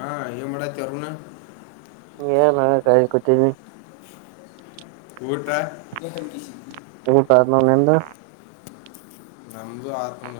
ಹಾ ಏ ಮಾಡಾತಿ ಅರುಣ ಗೆ ಕಾಯ ಕೊತಿದ್ದವಿ ಕಊಟ ವು ಕಾರನ ನಿ ಅಂದ ನ್ದು ಆರ್ಕೂಲ್ಲ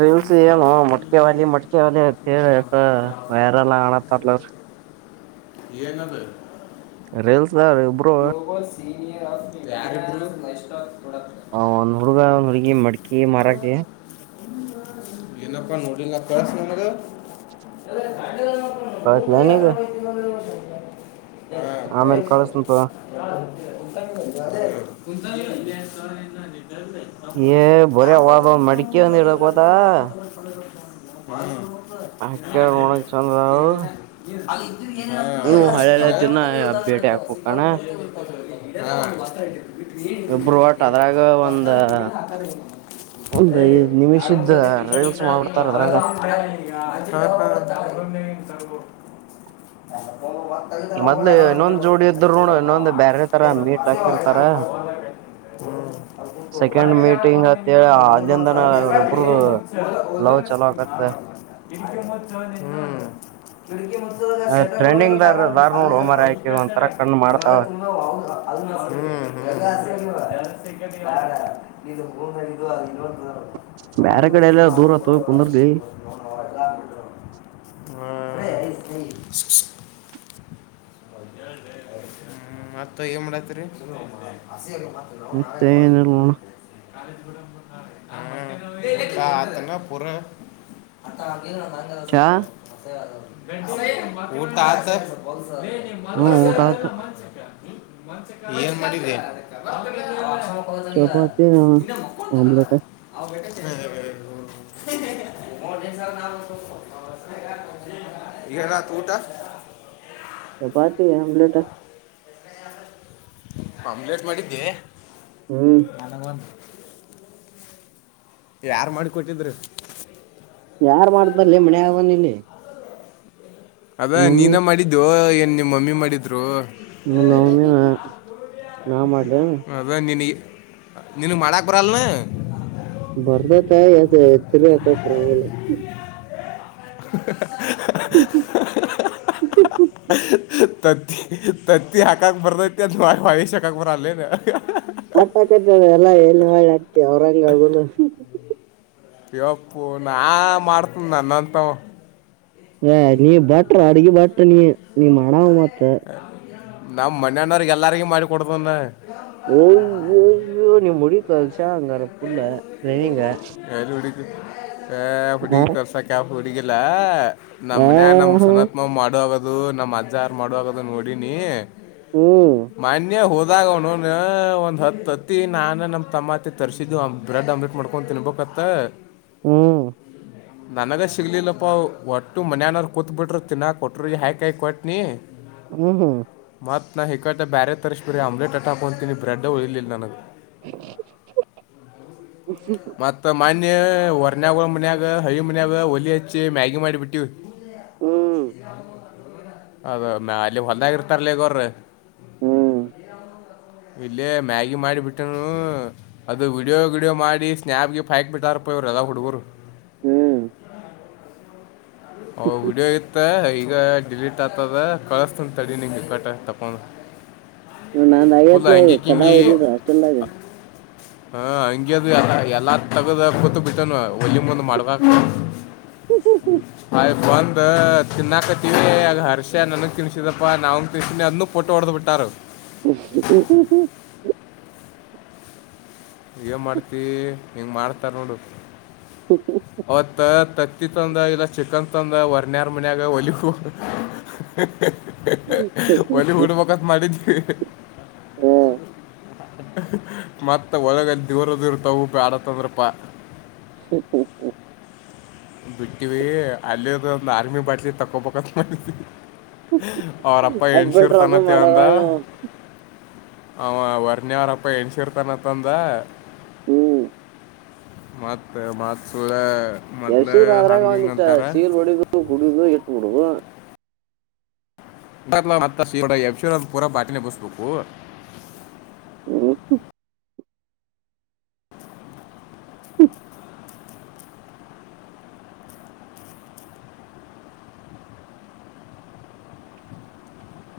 ರೀಲ್ಸ್ ಏನು ಮೊಟಕೆವಾಲಿ ಮೊಟಕೆವಳಿ ಅಂತೇಳ ವೈರಲ್ ಆಣತ್ತಲ ಏನದು ರೇಲ್ ಬ ಸೀನಿಯರ್ ಆ ಹ್ ಹುಡುಗ ಹುಡ್ಗಿ ಮಡ್ಕಿ ಮಾರಕ ಇನಪ್ಪ ಡಿ ನ ಕಳಸ ನ ಮರ ಹಟ್ಲನಗ ಹಾ ಸರಿ ಸರಿ ಕಳಸಂತ ಕು ಹ ಏ ಬರೇ ಯಾವ ಅವಾದ ಒಂದ್ ಮಡಿಕೆ ನ ಒಂದ್ ತಂದತ ಇಡಕೋತ ನವು ಹ [unintelligible] ಹ ಮಣಕ್ ನೋಡಕ್ ಚಂದಾವ [unintelligible] ಭೇಟಿ ಹಾಕ್ಬೇಕಣ [unintelligible] ಇಬ್ರು ಯಾರ ಒಟ್ ಅದ್ರಾಗ ಒಂದ [unintelligible] ಒಂದ್ ಐದ್ ನಿಮಿಷದ [unintelligible] ರೀಲ್ಸ್ ಮಾಡ್ಬಿಡ್ತಾರ ಅದ್ರಾಗ [unintelligible] [unintelligible] ಮೊದ್ಲೇ ಇನ್ನೊಂದ್ [unintelligible] [unintelligible] ಜೋಡದ್ದು ಹ್ಮ ಸೆಕೆಂಡ್ ಹೊರಗ [unintelligible] ಮೀಟಿಂಗ್ ಅತ್ತ ಹೇಳಿ ಅಲ್ಲಿಂದನ ಅವ್ರಿಬ್ರದು ಲವ್ ಚಲೋ ಆಗತ್ತ ಟ್ರೆಂಡಿಂಗ್ ದಾರ ದಾರ ನೋಡು ಮಾರಾಯ ಆಕಿ ಒಂತರ [unintelligible] [unintelligible] [unintelligible] [unintelligible] ಕಣ್ಣು ಅವೆಲ್ಲ ಮಾಡ್ತಾವ ತುಂಬಾ ಹೌುದಾ ಅದ [unintelligible] ಹ ಇದು ಹದು ಅದು ಇನ್ನೋಡ್ [unintelligible] ಬ್ಯಾರೆ ಕಡೆ ಎಲ್ಲ ದೂರ ತೋಗ್ ಕುಂದರ್ಲಿ ಡ ಹ್ಮ [unintelligible] [unintelligible] ಹ [unintelligible] [unintelligible] ಹ್ಮ್ ಮತ್ತ ಏನ್ ಮಾಡತ್ರಿ [unintelligible] ಮತ್ತೆ ಎನ್ನಿಲಾ ನೋಡು ಹ ಅ [unintelligible] ನ್ನ ಪರ [unintelligible] ಚಾ [unintelligible] ಊಟ ಆತ ಮ ಹ್ಮ್ ಊಟ [unintelligible] ಆಯ್ತು ಏನ್ ಮಾಡಿದಿ ಚಪಾತಿ [unintelligible] ಇನ್ನ ಮಕ್ಕಳ ತಲ್ಲ ಆಮ್ಲೆಟ್ ಅವಗ [unintelligible] [unintelligible] ಹ [unintelligible] [unintelligible] ಈಗತ್ತು ಊಟ ಚಪಾತಿ ಅಂಬಲೇಟ್ ಆಮ್ಲೆಟ್ ಮಾಡಿದ್ದೆ ಹ್ಮ್ ಯಾರ್ ಮಾಡಿಕೊಟ್ಟಿದರು ಯಾರು ಮಾಡ್ದಲ್ಲಿ ಮನೆಯಾಗ ಬಂದೀನಿ ಅದ ನೀನ ಮಾಡಿದ್ದು ಏನ್ ನಿಮ್ಮ ಮಮ್ಮಿ ಮಾಡಿದ್ರು [unintelligible] ನಾ ಮಾಡ ಅದೇ ನೀನ್ ನೀನಿಗ್ ಮಾಡಾಕರಲ್ನು ಬರ್ತೇತೆ ಆ ಆದ್ರೆ ತಿರ್ವಕಾಕ್ ಬರಗಿಲ್ಲ [unintelligible] [unintelligible] ತ ತತಿ ಹಕಕ್ ಬರತ [unintelligible] [unintelligible] ಆಟಾಕತ ಎಲ್ಲ ಎಲ್ಲಿ ಹಾಳೆ ಹಕ್ತಿ ಔರಂಗುಲು ಇವಪ್ಪು ನಾ ಮಾಡ್ತನ ನನ್ನಂತ ಹ ನೀ ಬಾಟ್ರ ಅಡುಗೆ ಬಟ್ರ ನೀ ನೀ ಮಡನವ ನಾವ್ ಮಣ್ಣಣ್ಣವ್ರಿಗೆ ಎಲ್ಲರಿಗ ಮಾಡಿ ಕೊಡತಂದ ಓಯ್ಯೋಯ್ಯೋ ನೀಮ್ ಉಡ್ಗಿ ಕಸ್ಯಾಲ ಅಂಗಾರ ಪಲ್ಲ ಬೆಂಗ ಆ ಉಡ್ಗಿ ಕಲ್ಸಕ ಯಾವ್ ಉಡ್ಗಿ ಇಲ್ಲ ನಮ್ಮ್ ಮನ್ ನಮ್ ಹ್ಮ್ ಸನತ್ ಮಾಮ ಮಾಡುವಾಗದು ನಮ್ಮ ಅಜ್ಜಾರ ಮಾಡುವಾಗದು ನೋಡಿನಿ ಹ್ಮ್ ಮಾನ್ಯ ಹೋದಾಗಣ ಒಂದ್ ಹತ್ ಹತ್ತಿ ನಾನ ನಮ ತಮ್ಮತ್ತ ತರಿಸಿದ್ದು ಬ್ರೆಡ್ ಆಮ್ಲೆಟ್ ಮಾಡ್ಕೊಂಡು ತಿನ್ಬೇಕತ್ತ ಹ್ಮ್ ನನಗ ಸಿಗ್ಲಿಲ್ಲಪ್ಪಾ ಒಟ್ಟು ಮನ್ಯನವರು ಕೂತ್ ಬಿಟ್ರರು ತಿನ್ನಲು ಕೊಟ್ರ ಹಾಕ ಹಾಕಿ ಕೊಟ್ನಿ ಹ್ಮ್ ಹ್ಮ್ ಮತ್ತು ನಾು ಹೆಕಾದೆ ಬ್ಯಾರೆ ತರಿಸ್ಬೇರೆ ಆಮ್ಲೆಟ್ ಹಕೊತೀನಿ ಬ್ರೆಡ್ ಹೆ ಉಳಿಲಿಲ್ಲ ನನಗೆ [unintelligible] ಮತ್ತ ಮನ್ ಒರನ್ಗಾಕಳ ಮಿನಾಗ ಹಳಿ ಮಣಾಗ ಒಲ ಅಚ್ಚ ಮ್ಯಗಿ ಮಾಡಿ ಪಿಟ್ಟು ಅದ ಮ ಅಲ್ಲಿ ಹೊಂದಾಗಿ ಇರ್ತಾರಲ ಈಗ ಅವ್ರ. ಹ್ಮ್ ಇಲ್ಲೇ ಮ್ಯಾಗಿ ಮಾಡಿಬಿಟ್ಟ. ಅದು ವೀಡಿಯೋ ವಿಡಿಯೋ ಮಾಡಿ ಸ್ನ್ಯಾಪ್ಗೆ ಫೈಕ್ ಬಿಟ್ಟಾರ ಪವ್ರು ಎಲ್ಲ ಹುಡುಗರು. ಹ್ಮ್ ಹ ವೀಡಿಯೊ ಇತ್ತ ಈಗ. ಡಿಲೀಟ್ ಆಗ್ತದ ಕಳಸ್ತನ ತಡಿ ನಿಗೆ ಕಟ್ಟೆ ತಕೊಂಡ. ಹ ನಾನ್ ಆಗತ್ಲ ಈಗ ಕದಾ ಓದಿದ್ದು ಹಾಸ್ಟೆಲ್ದಾಗ. ಹಾ ಹಂಗಗೆದು ಎಲ್ಲ ಎಲ್ಲ ತಗದ ಗೊತ ಬಿಟ್ಟನು ಹೊಲ್ಲಿಮ ಮುಂದ್ ಮಾಡ್ಬೇಕಕ್. ಹ ಹ ಹ ಬಂದ್ ತಿನ್ನಾಕತೀವಿ ಆಗ ಹರ್ಷ ನನಗ್ ತಿನ್ಸಿದಪ್ಪ ನಾ ತಿನ್ಸಸೀ ಅದನಗ್ಫೋಟೋ ಟೋ ಹೊಡದ್ ಬಿಟ್ಟಿ. ಹತ್ತರು ಹ್ಮ ಹ್ಮ್ ಹ್ಮ್ ಹ್ಮ್ ಏ ಮಾಡ್ತಿ ಹೆಂಗ್ ಮಾಡ್ತಾರ ನೋಡು ಹೊತ್ತ್. ತಂದ ಇಲ್ಲ ಚಿಕನ್ ತಂದ ವರ್ಯಾರ್ ಮನ್ಯಾಗ ಹೊಲಿ. ಒಲಿ ಊಡ್ಬೇಕಕ್ಕತ್ ಮಾಡಿದ್ದ. ಹ್ಮ್ ಮತ್ತ ಒಳಗ ದೂರ ದೂರ ತಗ ಆಡತ್ಂದ್ರಪ್ಪಾ. ಹ್ಮ್ ಹ್ಮ್ ಬಿಟ್ಟಿವ ಅಲ್ಲಿದ ಒಂದು ಆರ್ಮಿ ಬಾಟ್ಲಿ ತಕೋಬಂತ ಮಾಡಿದವಿ. ಅವರಪ್ಪ ಅದ್ ಹೆನ್ಸಿರು ಬಿಟ್ರ ಅದು ತಾನತೇ ಅಂದ. ಮಾಡಾರ ಅವ ವರ್ನಿ ಅವಾರಪ್ಪ ಎಣಸಿರ್ತಾನತ್ಂದ. ಹ್ಮ್ ಮತ್ [unintelligible] ಎಸದ್ರ ಅದ್ರಾಗ ಒಂದಟ್ಟ ಸೀಗ್ಲ್ ಹೊಡದುು ಕುಡು ಇಟ್ಟಬಿಡುದು. ಮತ್ತ ಇ ಯಶೂರ ಪೂರಾ ಬಾಟಿನ ಬಸ್ಬೇಕು. ಹ್ಮ್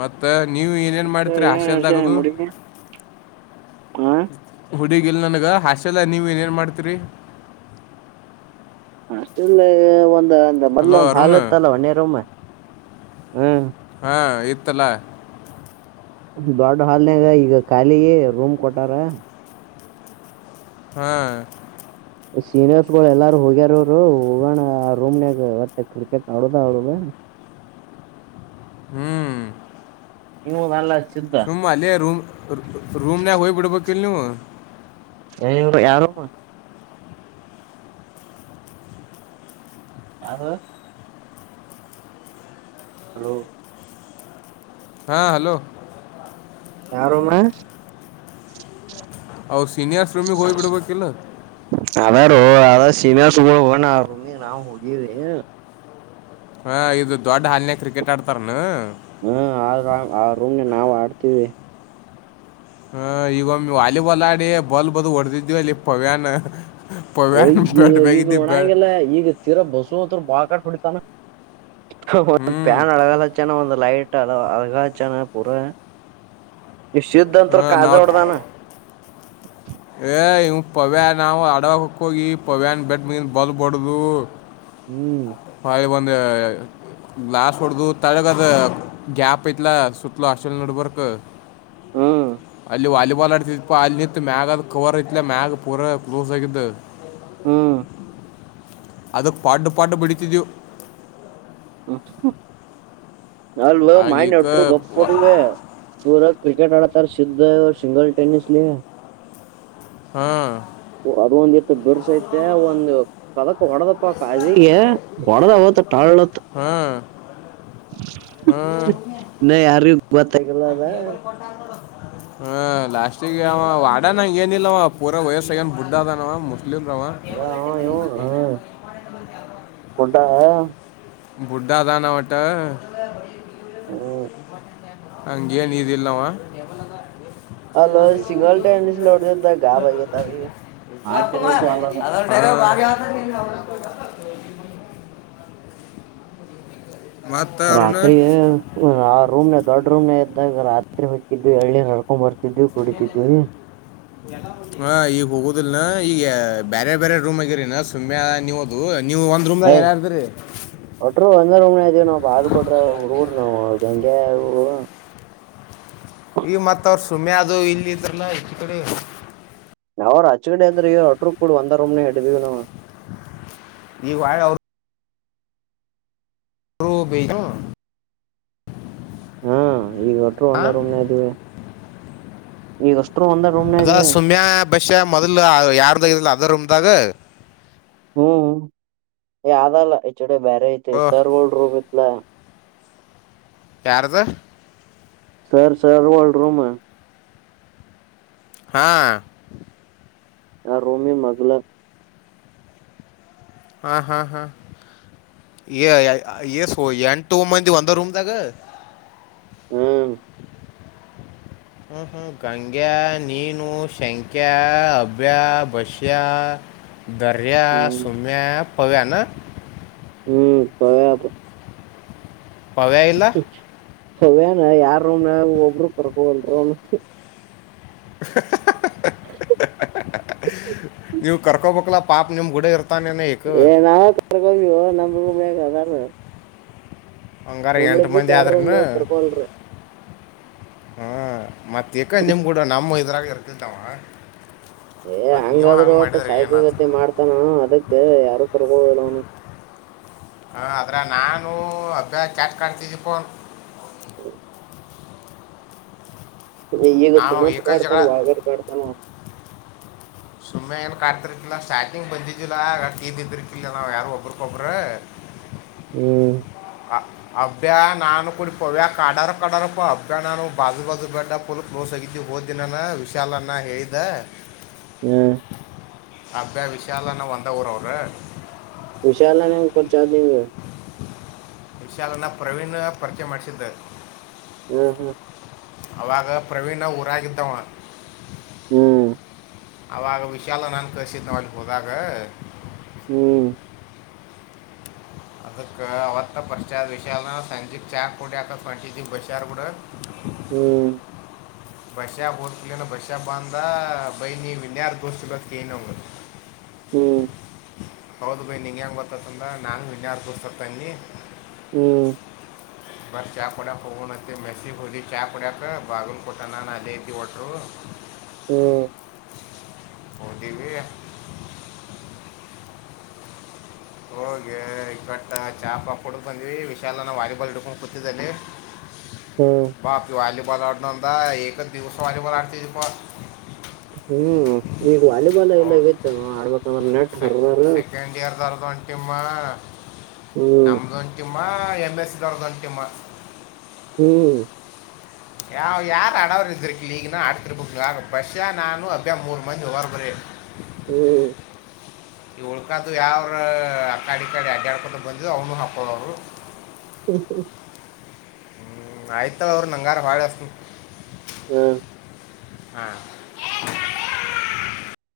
ಮತ್ತ ನೀವ ಏನೇನ್ ಮತ್ತ ಮಾಡತರಿ ಏನ್ ಆಶೆಲ್ದಾಗದು. ಹ ಹುಡುಗಿಲ್ಲ ನನಗೆ ಹಾಸೆಲ್ಲ ನೀವು ಏನೇನು ಮಾಡ್ತೀರಿ. ಅಷ್ಟಲ್ಲ ಒಂದ ಮೊದ್ಲ ಹಲೋ ಒಂದ್ ಅರುಣ್ ಹಾಲ್ತ್ ಅಲ್ಲ ಒಣೇರೊಮ್ಮ ಹ್ಮ. ಹಾ ಇತ್ತಲ್ಲಾ. ದೊಡ್ಡ ಹಾಲ್ನಾಗ ಈಗ ಖಾಲಿಗ ರೂಮ್ ಕೊಟಾರ. ಹ್ಮ್ ಸೀನಿಯರ್ಸ್ ಗಳು ಎಲ್ಲಾರು ಹೋಗ್ಯಾರರು ಹೋಗೋಣ ಆ ರೂಮ್ನಾಗ ಒಟ್ಟೆ ಕ್ರಿಕೆಟ್ ಆಡುದ ಆಡುದ. ಹ್ಮ್ ಇಗ ನಲ್ಲಾಚು. ಸುಮ್ ಅಲ್ಲಿ ರೂಮ್ ರೂಮ್ನಯಾಗ ಹೋಗಯ್ ಬಿಡ್ಬೇಕಲ್ ನೀವು. ಯಾರುಮ್ಮ. ಯಾರು. ಹಲೋ. ಹಾ ಹಲೋ. ಯಾರ ರೂಮ. ಅವ್ರ ಸೀನಿಯರ್ ಶ್ರಮಕ್ ಹೋಗ್ಬಿಡ್ಬೇಕಿಲ್ಲ ಅದಾರ ಅ ಸೀಮೆ ಸುಗ ಹೋಗ ರೂಮ್ ನಾವು ಹುಗೀವಿ. ಹಾ ಇದು ದೊಡ್ಡ ಹಾಲ್ನ್ಯಾಗ ಕ್ರಿಕೆಟ್ ಆಡ್ತಾರನು. ಹ್ಮ್ ಆ ರ್ ಆ ರೂಮ್ ನ ನಾವು ಆಡ್ತೀವಿ. ಹ ಈಗೊಮ್ಮ ವಾಲಿಬಾಲ್ ಆಡಿ ಬಾಲ್ ಬದು ಹೊಡೆದಿದ್ವಿ ಅಲ್ಲಿ ಪವ್ಯನ್. ಅಯ ಈಗ ನೋಣಾಗಲ್ಲ ಈಗ ತೀರಾ ಬಸವ ಅತ್ರ ಬಾಳ್ ಕಾಟ್ ಹೊಡಿತಾನ. ಒಂದ್ ಹ್ಞೂ ಪ್ಯಾನ್ ಅಳಗಲ್ಲ ಚೆನ ಒಂದ್ ಲೈಟ್. ಅಳಗಾಯಚಾನ ಪುರ. ನೀ ಶುದ್ಧ ಅಂತ ಹಾಂ ಕಾಜ ನಾವು ಒಡದಾನ. ಪವ್ಯ ನಾವು ಅಡಕ್ಕ ಹೋಗಿ ಪವ್ಯಾನ ಬೆಟ್ಟ ಮಿಂದ ಬಲ್ ಬಡ್ದು ಹ್ಮ್ ಅ ಲಾಸ್ಟ್ ಹೊಡದು ತಾಜಾಗದ ಗ್ಯಾಪ್ ಐತಲ ಸಟ್ಲ ಹಾಸ್ಟೆಲ್ ನೆಟವರ್ಕ್ ಹ್ಮ ಅಲ್ಲಿ ವಾಲಿಬಾಲ್ ಆಡತಿದಪ್ಪ ಅಲ್ಲಿ ನಿಂತತ್ ಮ್ಯಾಗ್ ಆದ ಕವರ್ ಇತ್ತಲ ಮ್ಯಾಗ್ ಪೂರ ಕ್ಲೋಸ್ ಆಗಿದ್ದ್ ಹ್ಮ ಅದಕ್ ಪಾಡು ಪಾಡು ಬಿಡಿತಿದವು [inaudible] ಅಲ್ವ ಮಾನ್ ಆಗೀಕ ಎಟ್ಟರು ಗಪ್ ಹೋದವೆ ಸೂರ ಕ್ರಿಕೆಟ್ ಅಡತಾರ ಸಿದ್ಧ ಸಿಂಗಲ್ ೆನಿಸ ಲ ಹಾ ಬಿರ್ಸೈತೆ ಒಂದು ಕದಕ್ ಹೊಡದಪ ಕಾಜಿಗೆ ಹೊಡದ ಟಾಳತ್ ಹ್ಮ್ ಹ್ಮ್ ಬತ್ತಲ್ಲ ಟಬಲ್ ಪಟ್ಟಾರ ಹ ಲಾಸ್ಟಿಿಗೆ ಅವ ವಡ ನಂಗ ಏನಿಲ್ಲವ ಪೂರ ವಯಸ್ಸಗನ್ ಬುಡ್ ಅದನವ ಇಲ್ಲಂದರಾಮ ಡಾ ಹ ಬುಡ್ಡಾದಾನ ಒಟ್ಟ ಹ್ಮ ಹಂಗೇನ್ ಇದಲ್ ನವ ಅಲ ಸಿಂಗಲ್ ಟೆನಿಸ್ ನೋಡದ ಗಾಬ್ಗತ ಅ ಭ ಮತ್ತೆ ರಾತ್ರಿ ಅರುಣ ರೂಮ್ ನ ದೊಡ್ಡ ರೂಮ್ ನ ಇದ್ದ ರಾತ್ರಿ ರಾತ್ರೆ ಹಕ್ಕಿದ್ದು ಎಳ್ಳಿ ಹಡ್ಕೊ್ ಬರ್ತಿದ್ದವು ಕುಡಿತಿದ್ದ್ವಿ ಹಾ ಈಗ ಹೋಗುದಲ್ನಾ ಈಗ ಬೇರೆ ಬೇರೆ ರೂಮ್ ಆಗಿರಿನಾ ಸುಮ್ಮನೆ ನೀವದು ಹಯ್ ಒಟ್ರು ಒಂದ ರಮ್ ಇದೇವ ನಾವು ಪಾಲ್ ಕೊಟ್ರಡ ನಾವವು ಯವು ಈಗ ಮತ್ತ ಅವ್ರ ಸುಮ್ಮನೆ ಅದು ಇಲ್ಲಿ ಇದಲ್ಲ ಎಷ್ಟ ಕಡೆ ಅವ್ರ ಅಚ್ ಕಡೆ ಅ್ರೆ ಹೊಟ್ರು ಕೂ ಒಂದ ರೂಮ್ ನ ಹ ಹೇಳಿದೀ ನಾವು ಈ ವಾಯ ಅವ ರೂಬ ಹಾ ಈಗ ಹೊಟ್ಟರು ಹಾ ಒಂದ ರೂಮ್ ನ ಇದ್ದೀವಿ ಈಗಷ್ಟ ಅದ ಸುಮ್ಯಾ ಬಷ್ಯಾ ಮೊದ್ಲು ಯಾರದಾಗಲ್ಲ ಅದ ರೂಮ್ದಾಗ ಹ್ಮ್ ಯದಲ್ಲ ಡೆ ಬ್ಯರೆ ಇತೆೆ ಓ ಸರ್ ಡ್ ರೂಮ ಇಲ ದ ಸರ್ ಸರ್ ಒಲ್ ರೂಮ ಹಾ ಆ ರೂಮಿ ಮೊದುಲ ಹಾ ಹಾ ಹಾ ಸ ಎಂಟು ಮಂದಿ ಒಂದ ರೂಮ್ದಾಗ ಹ್ಮ ಹ್ಮ್ ಹ್ಮ್ ಗಂಗ್ಯಾ ನೀನು ಶಂಖ್ಯಾ ಅಬ್ಯಾ ಬಸ್ಯಾ ದರ್ಯಾ ಹ್ಮ್ ಸುಮ್ಯಾ ಪವ್ಯಾ ಹ್ಮ್ ಸತ ಪವ ಇಲ್ಲ ಹವ್ಯನ ಯಾರೂ ಒಬ್ರು ಕರ್ಕೊಲ್ರ ನೀವು ಕರ್ಕೋಬೇಕಕ್ಲ್ಲ ಪಾಪ ನಿಮ್ ಗುಡ ಇರ್ತ ಏ ನಾವ ಕರ್ಕೊಂಡೀವು ನಮೂಮ ಅದಾರ ಹಂಗಾರ ನಮ್ಮನ ಎಂಟು ಬಿಟ್ಟ ಮಂದಿ ಯಾರ ಅದೇನೂ ರೂಮ್ನ್ಯಾಗ ಕರ್ಕೊಲ್ರಿ ಹಾ ಮತ್ತ ಈಕ್ಕ ನಿಮ್ಗೂಡ ನಮ್ಮ ಇದ್ರಾಗ ಇರ್ತಿದ್ದಾವ ಏ ಹಂಗಾದ್ರೂ ಒಟ್ಟು ಸಾಯಕಲ್ ಗತಿ ಮಾಡ್ತಾನ ಅದಕ್ ಯಾರು ಕುರಕಡ ಆದ್ರ ನಾನು ಅಭ್ಯಾಸ ಕ್ಯಾಟ್ ಕಡ್ತಿದ್ದಿ ಫೋನ್ ಹೂ ಈಗ ನಾವು ಸುಮತ್ ಏಕ ಕಾಡ್ತಾನ ಜಗಳ ಒಾಳ್ಗಡೆ ಕಾಡ್ತಾನ ಸುಮ್ಮನೆ ಏನು ಕಾಡ್ತಿರ್ತಿಿಲ್ಲ ಸ್ಟಾರ್ಟಿಂಗ್ ಬಂದಿದ್ದಿಲ್ಲ ಕೀ ಬಿದ್ದಿಕಿಲ್ಲ ನಾವು ಯಾರು ಒಬ್ಬ್ರಗೊಬ್ಬರು ಹೂ ಅಬ್ಬ್ಯ ನಾನು ಕುಡಿ ಪವ್ಯಾ ಕಾಡಾರ ಕಡಾರಪ್ಪ ಅಬ್ಬ್ಯ ನಾನು ಬಾಜು ಬಾಜು ಬಡ್ಡ ಪಲ ನೋ ಸಗತ ಹೋದನಾನ ವಿಶಾಲನ್ನ ಹೇಳ್ದ ಹ್ಮ್ ಅಬ ವಿಷಾಲನ ವಂದ ಊರ ಅವರು ವಿಶಾಲಾನ ಕೊರ್ಚ ಆದಧ್ಯಂಗ ಶಾಲನ್ನು ಪ್ರವೀಣ್ ಪರಿಚಯ ಮಾಡಿಸಿದ್ದ ಹೂ ಹೂ ಅವಾಗ ಪ್ರವೀಣ ಊರಾಗಿದ್ದವ ಹೂ ಅವಾಗ ವಿಶಾಲ ನನ್ು ಕಸಿದ ನ ಎಲ್ಲಿಗೆ ಹೋದಾಗ ಹೂ ಅದಕ ಅವತ್ತು ಪಾಶ್ಚರ್ ವಿಶಾಲಸಂಜಿಕ ಚಾ ಕುಡಿಯಾಕ ಹೊಟ್ಟಿದ್ವಿ ಬೈಸರ ಬಿಡು ಹೂ ಬಷ್ಯಾಾಬ್ ಓದಲ ಬಸ್ಯಾ ಬ ಅಂದ ಬೈ ನೀವ ಇನ್ಯಾರ ದೋಸ್ ಸಿಗೋತ್ ಕನಂಗ ಹ್ಮ್ ಹ್ಮ್ ಹೌದು ಭೈ ನಿಂಗೆ ಹೆಂಗೆ ಬರ್ತೈತಂದ್ರ ನಾನು ವಿಜಾರ ಕೂರ್ ಸರ್ತಾನಿ ಹೂ ಬಾರಿ ಚಾ ಕುಡಿಯಾಕ ಹೋಗ ನತ್ತೆ ಮೆಸ ಹೊಲಿ ಚಾ ಪುಡ್ಯಕ ಬಾಗ ಕೊತಾನಾನ ಅದಐತಿ ಒಟ ಹ ಹೂ ಹೊದಿವಿ ಹೋಗಿ ಬಟ್ ಚಾಪಾ ಹುಡುಕ ಬಂದ್ವಿ ವಿಶಾಲನ ವಾಲಿಬಾಲ್ ಹಿಡ್ಕೊಂಡು ಕೂತಿದ್ದಲ್ಲಿ ಹ್ಮ್ ಬಾಪಿ ವಾಲಬಲ್ ಆಡ್ನ ಅಂದ ದಿವಸ ವಬಲ್ ಆಡ್ತಪ್ಪ ಹೂ ಈಗ ವಾಲಿಬಾಲ್ ಎಲ್ಲಾಗತ್ತು ಆಡ್ಬೇಕಂದ್ರೆ ನೆಟ್ ೆ ಹರ್ದಾರ ಸೆಕೆಂಡ್ ಇಯರ್ ದರ್ದ ಒಂಟಮ್ಮ ಹ್ಮ್ ನಮ್ದ ಒಂಟಿಮ್ಮ ಎಮ್ ಎಸ್ ದರ್ದಂಟಮ್ಮ ಹೂ ಯಾವ ಯಾರ ಅಡಾವರು ಇದ್ದರು ಲ ಈಗನ ಅಡತ ಬಷಾ ನಾನು ಅಬ್ಿಯಾ ಮೂರು ಮಂದಿ ಹೋಗರು ಹೂ ಈ ಉಳ್ಕ್ದ ಯಾವ್ರ ಅಕ್ಕಾಡಿ ಕಾಡಿ ಅಡ್ಡಾಡ್ಕೊೊಂಡ ಬಂದಿದ್ದು ಅವನು ಹಾಕ್ಕಳವರು ರಹೂ ಕೇಳ್ತಾ ಇದೆ ಹೂ ಆಯ್ತಲ್ಲ ಅವ್ರರು ನಂಗಾರ ಹಾಳೆ ಅಸ ಹೂ ಹಾ